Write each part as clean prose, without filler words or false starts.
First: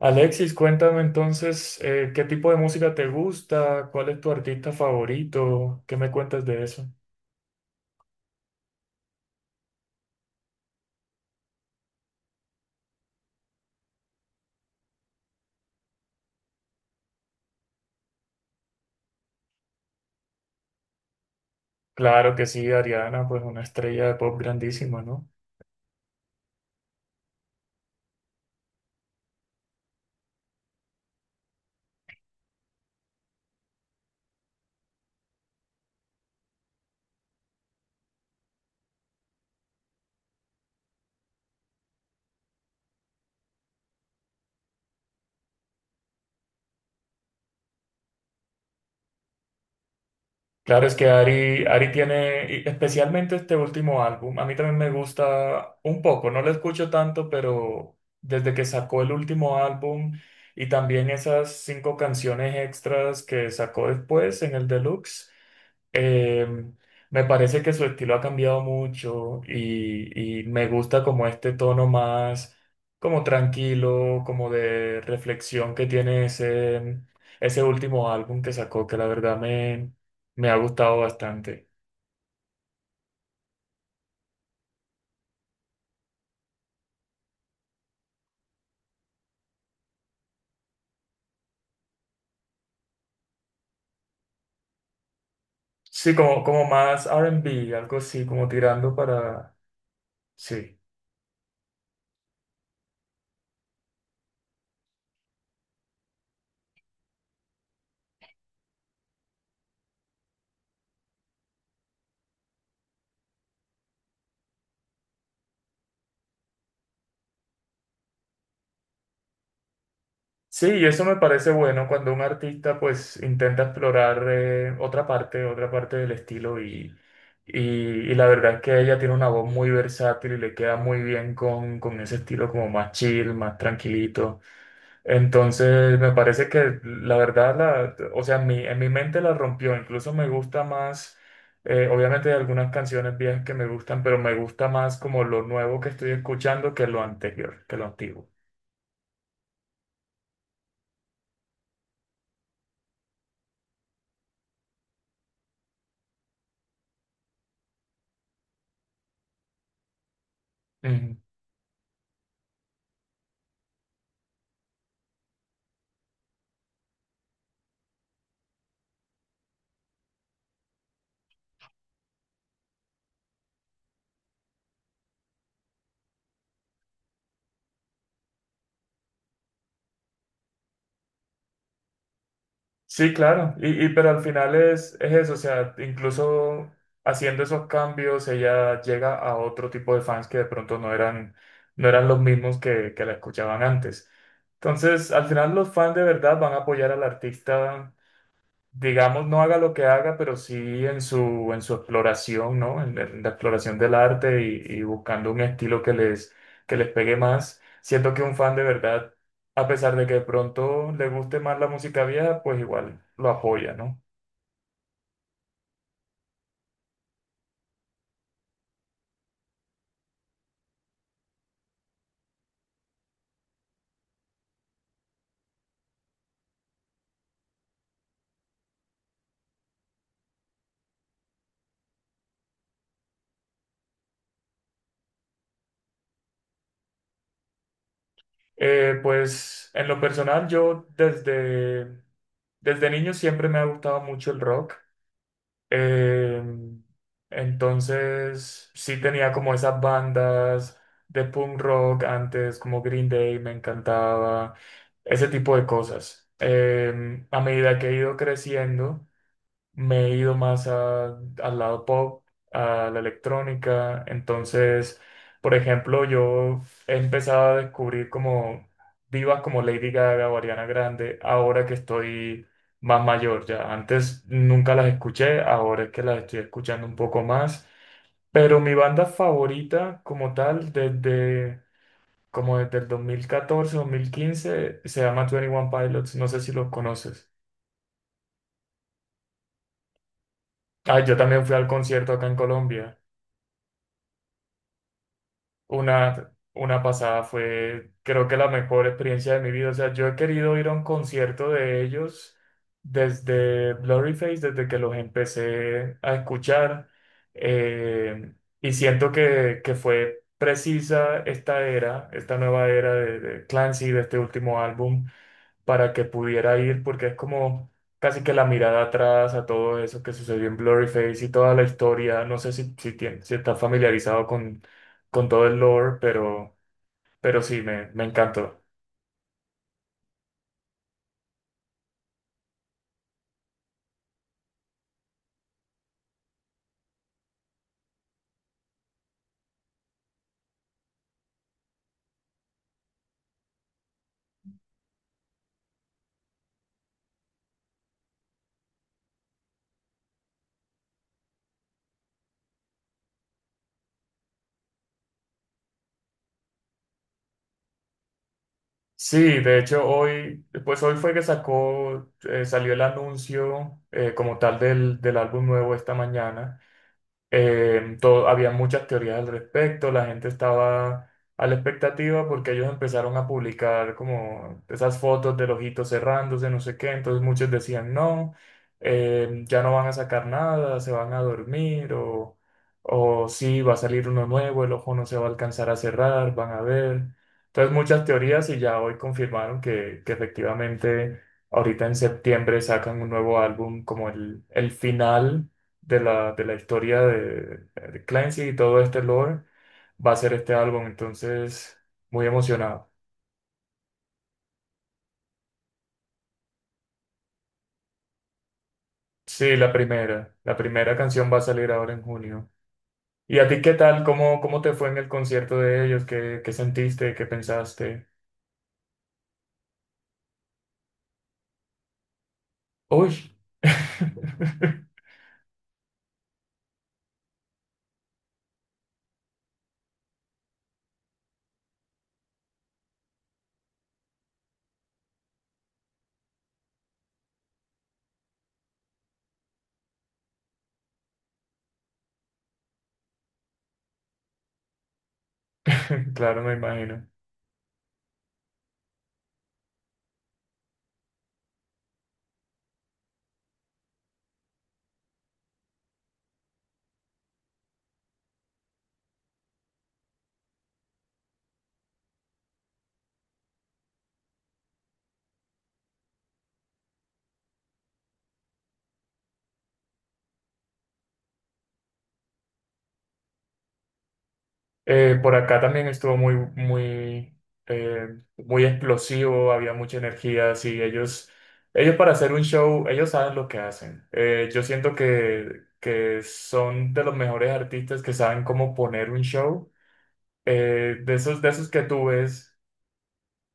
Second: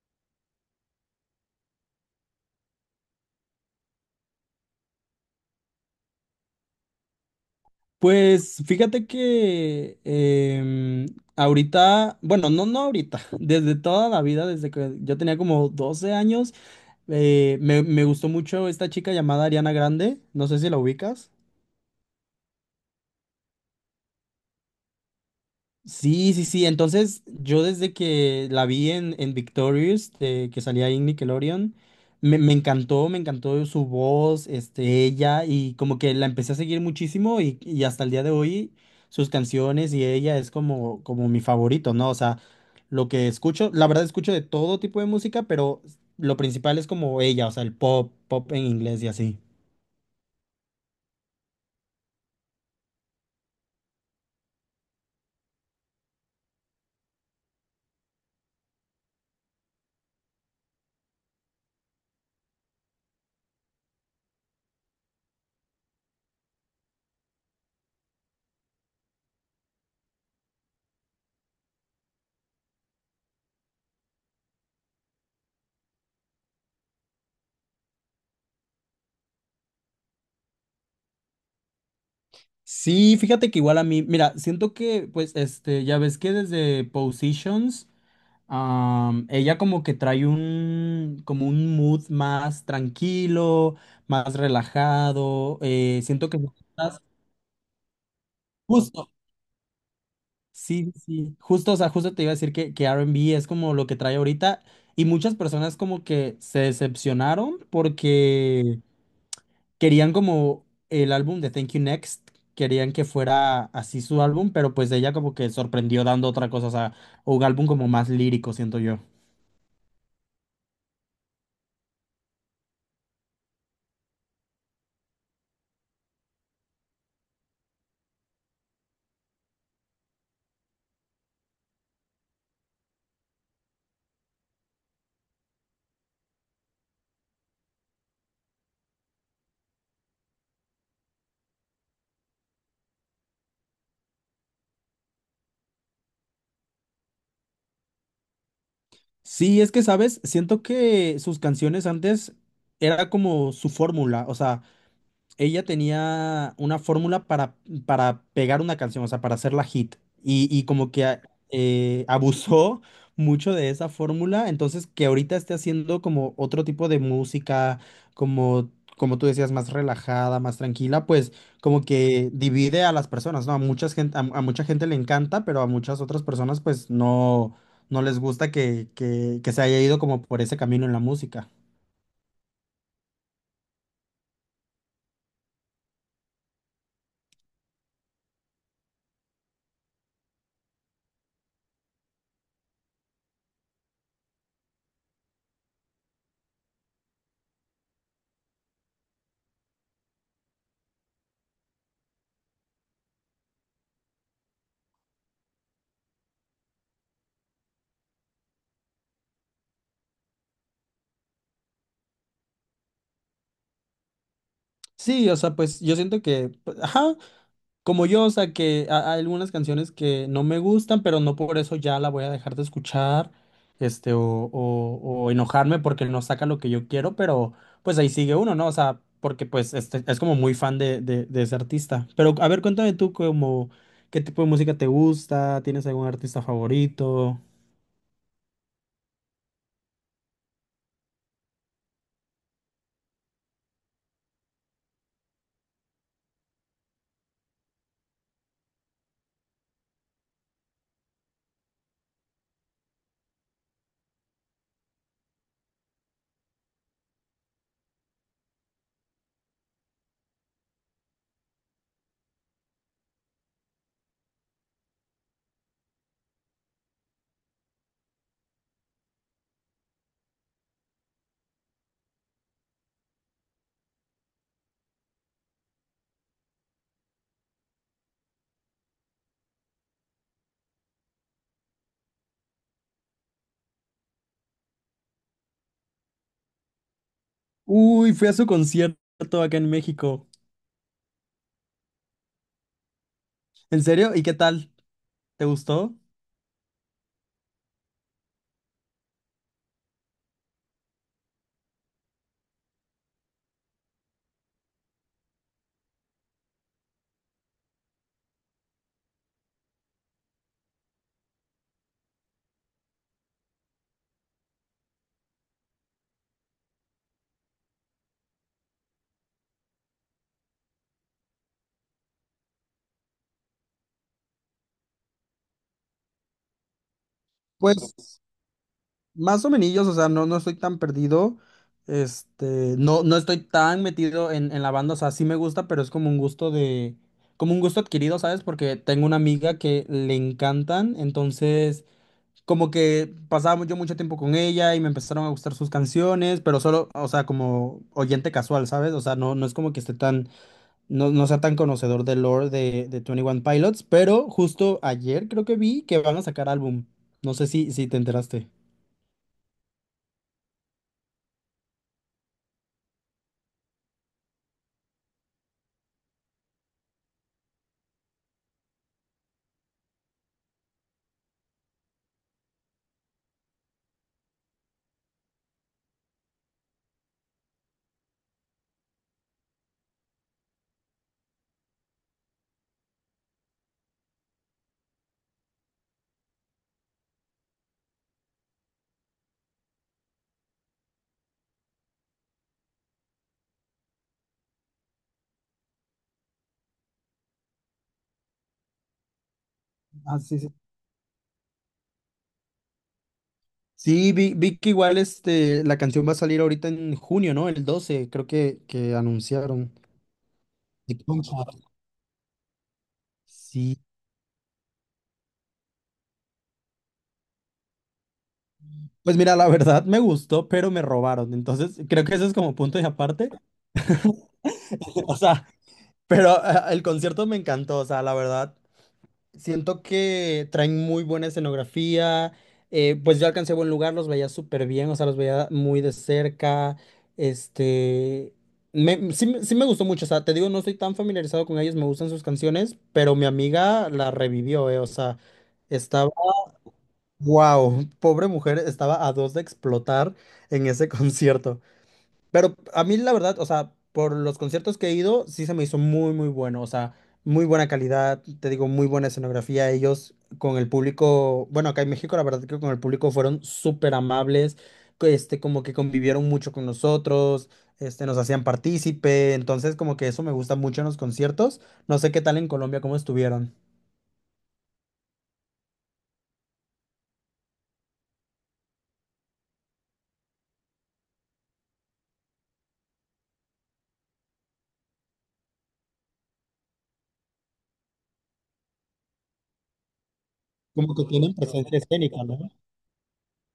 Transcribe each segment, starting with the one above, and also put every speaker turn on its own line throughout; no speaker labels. Alexis, cuéntame entonces, ¿qué tipo de música te gusta? ¿Cuál es tu artista favorito? ¿Qué me cuentas de eso?
Pues fíjate que ahorita, bueno, no ahorita, desde toda la vida, desde que yo tenía como 12 años, me gustó mucho esta chica llamada Ariana Grande, no sé si la ubicas.
Claro que sí, Ariana, pues una estrella de pop grandísima, ¿no?
Sí, sí, sí. Entonces, yo desde que la vi en Victorious, de que salía ahí en Nickelodeon, me encantó, me encantó su voz, este, ella, y como que la empecé a seguir muchísimo y hasta el día de hoy sus canciones y ella es como, como mi favorito, ¿no? O sea, lo que escucho, la verdad escucho de todo tipo de música, pero lo principal es como ella, o sea, el pop, pop en inglés y así.
Claro, es que Ari tiene, y especialmente este último álbum, a mí también me gusta un poco, no lo escucho tanto, pero desde que sacó el último álbum y también esas cinco canciones extras que sacó después en el Deluxe. Eh, Me parece que su estilo ha cambiado mucho y me gusta como este tono más como tranquilo, como de reflexión que tiene ese último álbum que sacó, que me ha gustado bastante.
Sí, fíjate que igual a mí, mira, siento que, pues, este, ya ves que desde Positions. Ella como que trae un, como un mood más tranquilo, más relajado.
Sí,
Siento que
como, como
estás
más R&B, algo así, como tirando
justo,
para... Sí.
sí, sí, justo, o sea, justo te iba a decir que R&B es como lo que trae ahorita y muchas personas como que se decepcionaron porque querían como el álbum de Thank You Next, querían que fuera así su álbum, pero pues ella como que sorprendió dando otra cosa, o sea, un álbum como más lírico, siento yo.
Sí, y eso me parece bueno cuando un artista pues intenta explorar otra parte del estilo y la verdad es que ella tiene una voz muy versátil y le queda muy bien con ese estilo como más chill, más tranquilito. Entonces me parece que la verdad, la, o sea, en en mi mente la rompió, incluso me gusta más, obviamente hay algunas canciones viejas que me gustan, pero me gusta más como lo nuevo que estoy escuchando que lo anterior, que lo antiguo.
Sí, es que, ¿sabes? Siento que sus canciones antes era como su fórmula, o sea, ella tenía una fórmula para pegar una canción, o sea, para hacerla hit. Y como que abusó mucho de esa fórmula, entonces que ahorita esté haciendo como otro tipo de música, como, como tú decías, más relajada, más tranquila, pues como que divide a las personas, ¿no? A mucha gente, a mucha gente le encanta, pero a muchas otras personas pues no, no les gusta que se haya ido como por ese camino en la música.
Sí, claro, pero al final es eso, o sea, incluso haciendo esos cambios ella llega a otro tipo de fans que de pronto no eran, no eran los mismos que la escuchaban antes. Entonces, al final los fans de verdad van a apoyar al artista digamos, no haga lo que haga, pero sí en en su exploración, ¿no? En la exploración del arte y buscando un estilo que les pegue más. Siento que un fan de verdad, a pesar de que de pronto le guste más la música vieja, pues igual lo apoya, ¿no?
Sí, o sea, pues yo siento que, pues, ajá, como yo, o sea, que hay algunas canciones que no me gustan, pero no por eso ya la voy a dejar de escuchar, este, o enojarme porque no saca lo que yo quiero, pero pues ahí sigue uno, ¿no? O sea, porque pues este, es como muy fan de ese artista. Pero a ver, cuéntame tú como, ¿qué tipo de música te gusta? ¿Tienes algún artista favorito?
Pues en lo personal, yo desde, desde niño siempre me ha gustado mucho el rock. Eh, entonces, sí tenía como esas bandas de punk rock antes, como Green Day, me encantaba, ese tipo de cosas. A medida que he ido creciendo, me he ido más a- al lado pop, a la electrónica. Entonces, por ejemplo, yo he empezado a descubrir como divas como Lady Gaga o Ariana Grande ahora que estoy más mayor ya. Antes nunca las escuché, ahora es que las estoy escuchando un poco más. Pero mi banda favorita como tal desde... Como desde el 2014, 2015, se llama Twenty One Pilots, no sé si los conoces.
Uy, fui a su concierto acá en México.
Ah, yo también fui al concierto acá en Colombia.
¿En serio? ¿Y qué tal? ¿Te gustó?
Una pasada fue, creo que la mejor experiencia de mi vida. O sea, yo he querido ir a un concierto de ellos desde Blurryface, desde que los empecé a escuchar. eh, y siento que fue precisa esta era, esta nueva era de Clancy, de este último álbum, para que pudiera ir, porque es como casi que la mirada atrás a todo eso que sucedió en Blurryface y toda la historia. No sé tien- si estás familiarizado con todo el lore, pero sí, me,
pues
me encantó.
Más o menos, o sea, no estoy tan perdido. Este, no estoy tan metido en la banda. O sea, sí me gusta, pero es como un gusto de, como un gusto adquirido, ¿sabes? Porque tengo una amiga que le encantan. Entonces, como que pasaba yo mucho tiempo con ella y me empezaron a gustar sus canciones, pero solo, o sea, como oyente casual, ¿sabes? O sea, no, no es como que esté tan, no, no sea tan conocedor del lore de Twenty One Pilots, pero justo ayer creo que vi que van a sacar álbum. No sé si te enteraste.
Sí, de hecho hoy, pues hoy fue que sacó, salió el anuncio como tal del, del álbum nuevo esta mañana. Todo, había muchas teorías al respecto, la gente estaba a la expectativa porque ellos empezaron a publicar como esas fotos del ojito cerrándose, no sé qué, entonces muchos decían no, ya no van a sacar nada, se van a dormir o sí, va a salir uno nuevo, el ojo no se va a alcanzar a cerrar, van a ver. Entonces muchas teorías y ya hoy confirmaron que efectivamente ahorita en septiembre sacan un nuevo álbum como el final de la historia de Clancy y todo este lore va a
Ah,
ser
sí, sí.
este álbum, entonces muy emocionado.
Sí, vi que igual este, la canción va a salir ahorita en junio, ¿no? El 12 creo que
Sí,
anunciaron.
la
Sí,
primera canción
concha.
va a salir ahora en junio. ¿Y a ti qué
Sí.
tal? ¿Cómo, cómo te fue en el concierto de ellos? ¿Qué, qué sentiste? ¿Qué pensaste?
Pues mira, la verdad me gustó, pero me robaron. Entonces, creo que eso es como punto y
Uy,
aparte. O sea, pero el concierto me encantó. O sea, la verdad, siento que traen muy buena escenografía. Pues yo alcancé buen lugar, los veía súper bien, o sea, los veía muy de cerca. Este. Me, sí, me sí me gustó mucho, o sea, te digo, no estoy tan familiarizado con ellos, me gustan sus canciones, pero mi amiga la revivió, o sea, estaba.
claro, me imagino.
¡Wow! Pobre mujer, estaba a dos de explotar en ese concierto. Pero a mí la verdad, o sea, por los conciertos que he ido, sí se me hizo muy, muy bueno, o sea, muy buena calidad, te digo, muy buena escenografía. Ellos con el público, bueno, acá en México la verdad que con el público fueron súper amables, que, este, como que convivieron mucho con nosotros, este, nos hacían partícipe, entonces como que eso me gusta mucho en los conciertos. No sé qué tal en Colombia, cómo estuvieron.
Por acá también estuvo muy, muy, muy explosivo, había mucha energía, así ellos, ellos para hacer un show, ellos saben lo que hacen. Yo siento que son de los mejores artistas que saben cómo poner un show.
Como que
De
tienen
esos, de esos
presencia
que tú
escénica, ¿no?
ves,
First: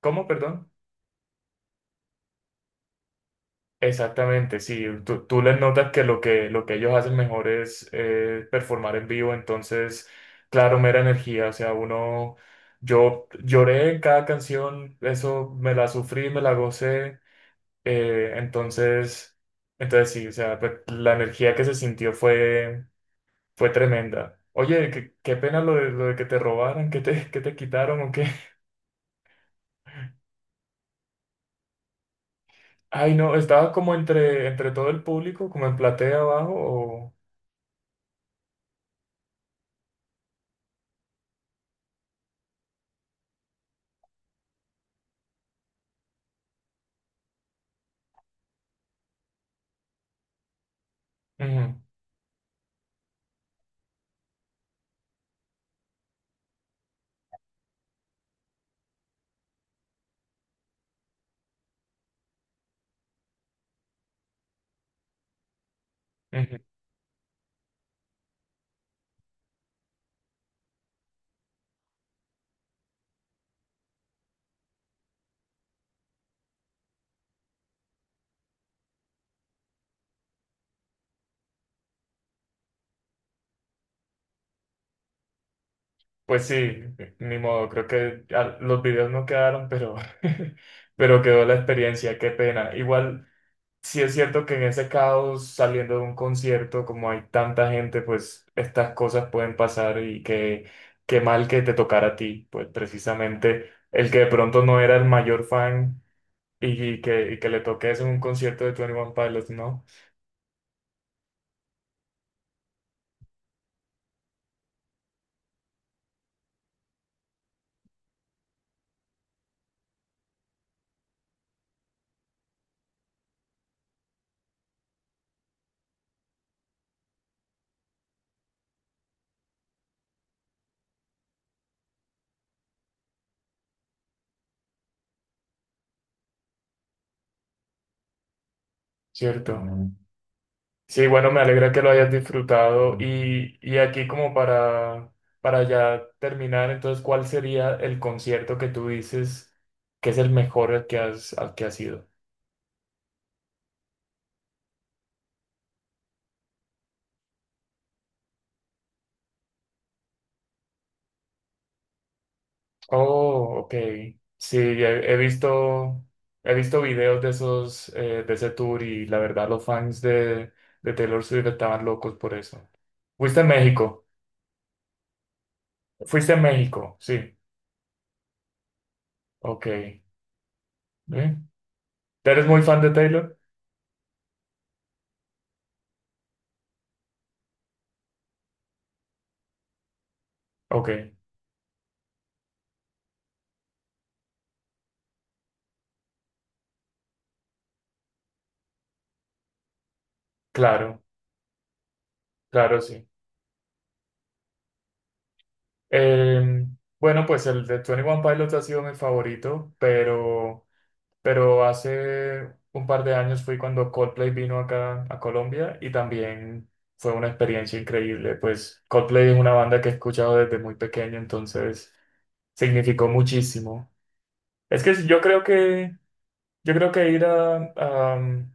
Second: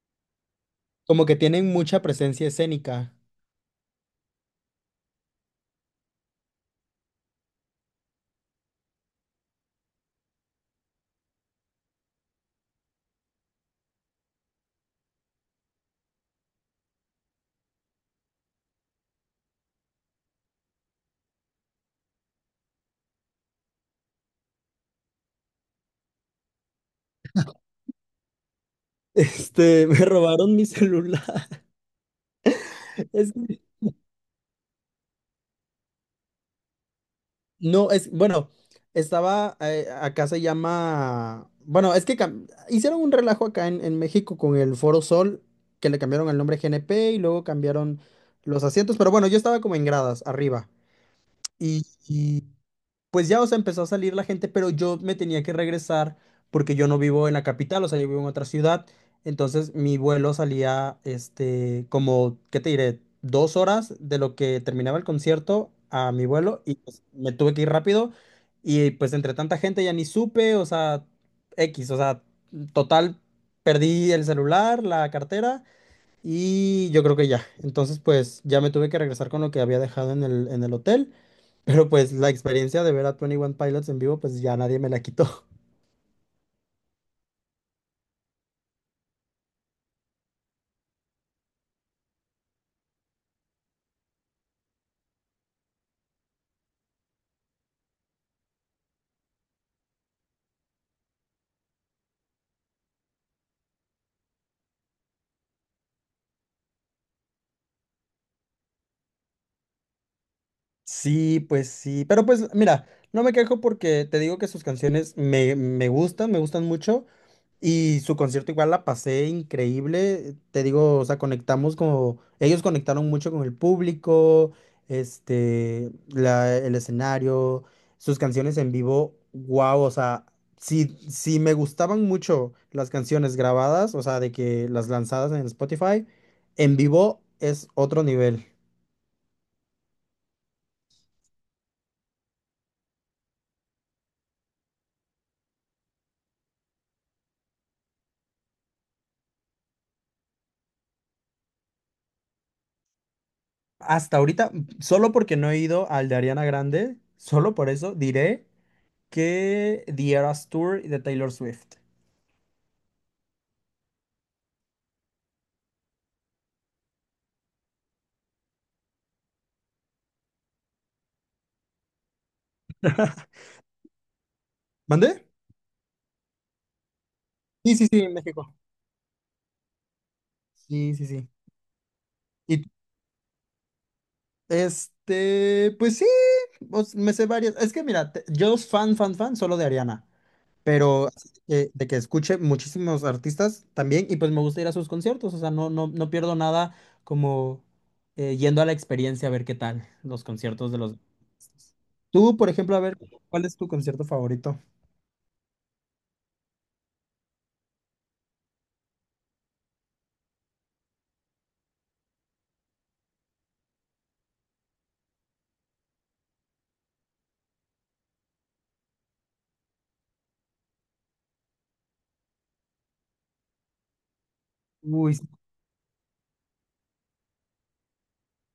¿cómo, perdón?
Como que tienen mucha presencia escénica.
Exactamente, sí. Tú les notas que lo que, lo que ellos hacen mejor es performar en vivo, entonces, claro, mera energía. O sea, uno, yo lloré en cada canción, eso me la sufrí, me la gocé. Entonces, entonces sí, o sea, pues, la energía que se sintió fue, fue tremenda. Oye, qué, qué pena lo de que te robaran, que te quitaron o qué.
Este, me robaron mi celular.
Ay,
Es
no,
que
estaba como entre, entre todo el público, como en platea abajo o...
no, es, bueno, estaba, acá se llama, bueno, es que hicieron un relajo acá en México con el Foro Sol, que le cambiaron el nombre GNP y luego cambiaron los asientos, pero bueno, yo estaba como en gradas, arriba
Ujú,
pues ya, o sea, empezó a salir la gente, pero yo me tenía que regresar porque yo no vivo en la capital, o sea, yo vivo en otra ciudad. Entonces mi vuelo salía, este, como, ¿qué te diré? Dos horas de lo que terminaba el concierto a mi
ujú.
vuelo y pues, me tuve que ir rápido y pues entre tanta gente ya ni supe, o sea, X, o sea, total, perdí el celular, la cartera y yo creo que ya. Entonces pues ya me tuve que regresar con lo que había dejado en el hotel. Pero pues la experiencia de ver a Twenty One Pilots en vivo, pues ya nadie me la quitó.
Pues sí, ni modo, creo que los videos no quedaron, pero, pero quedó la experiencia, qué pena. Igual, sí es cierto que en ese caos, saliendo de un concierto, como hay tanta gente, pues estas cosas pueden pasar y que qué mal que te tocara a ti, pues precisamente el que de pronto no era el mayor fan y que, y que le toques en un concierto de Twenty One Pilots, ¿no?
Sí, pues sí. Pero pues mira, no me quejo porque te digo que sus canciones me gustan, me gustan mucho. Y su concierto igual la pasé increíble, te digo, o sea, conectamos como, ellos conectaron mucho con el público, este, el escenario, sus canciones en vivo, wow, o sea, si me gustaban mucho las canciones grabadas, o sea, de que las lanzadas en Spotify, en vivo es otro nivel.
Cierto. Sí, bueno, me alegra que lo hayas disfrutado. Y aquí como para ya terminar, entonces, ¿cuál sería el concierto que tú dices que es el mejor al que has ido?
Hasta ahorita, solo porque no he ido al de Ariana Grande, solo por eso diré que The Eras Tour de Taylor Swift.
Oh, ok. Sí, he, he visto videos de esos, de ese tour y la verdad los fans de Taylor Swift estaban locos por eso. ¿Fuiste a México?
¿Mandé?
¿Fuiste a México? Sí,
Sí, sí, sí, en México.
ok. ¿Eh?
Sí, sí, sí.
¿Eres muy
Y
fan de Taylor?
este, pues sí, pues, me sé varias. Es que mira, yo fan, fan, fan solo de Ariana,
Ok,
pero así de que escuche muchísimos artistas también y pues me gusta ir a sus conciertos, o sea, no, no, no pierdo nada como yendo a la experiencia a ver qué tal los conciertos de los...
claro,
Tú, por ejemplo,
claro,
a ver,
sí.
¿cuál es tu concierto favorito?
Eh, bueno, pues el de 21 Pilots ha sido mi favorito, pero hace un par de años fui cuando Coldplay vino acá a Colombia y también fue una experiencia increíble. Pues Coldplay es una banda que he escuchado desde muy pequeño, entonces significó muchísimo. Es que
Uy,
yo creo que yo creo que ir a,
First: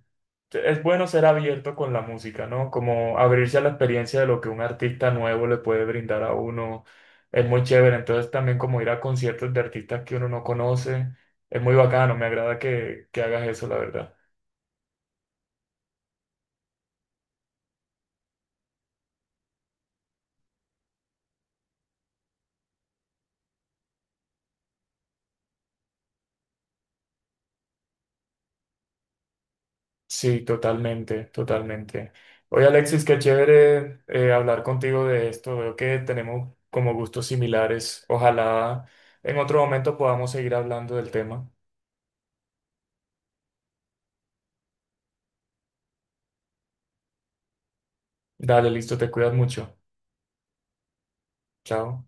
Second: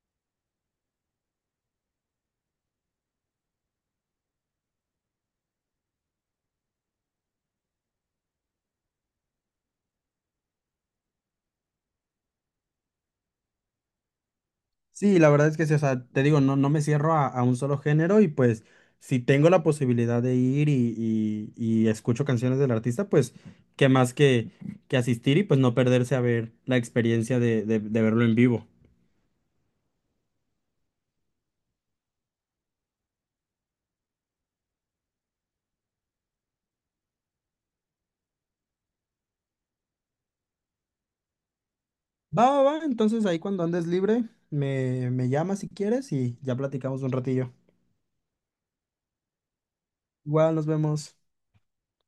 es bueno ser abierto con la música, ¿no? Como abrirse a la experiencia de lo que un artista nuevo le puede brindar a uno. Es muy chévere. Entonces también como ir a conciertos de artistas que uno no conoce. Es muy bacano. Me agrada que hagas eso, la verdad.
sí, la verdad es que sí, o sea, te digo, no, no me cierro a un solo género y pues si tengo la posibilidad de ir y escucho canciones del artista, pues qué más que asistir y pues no perderse a ver la experiencia de, de verlo en vivo.
Sí, totalmente, totalmente. Oye, Alexis, qué chévere hablar contigo de esto. Veo que tenemos como gustos similares. Ojalá en otro momento podamos seguir hablando del tema.
Va, va, va, entonces ahí cuando andes libre, me llamas si quieres y ya platicamos un ratillo.
Dale, listo, te cuidas mucho.
Igual nos vemos.
Chao.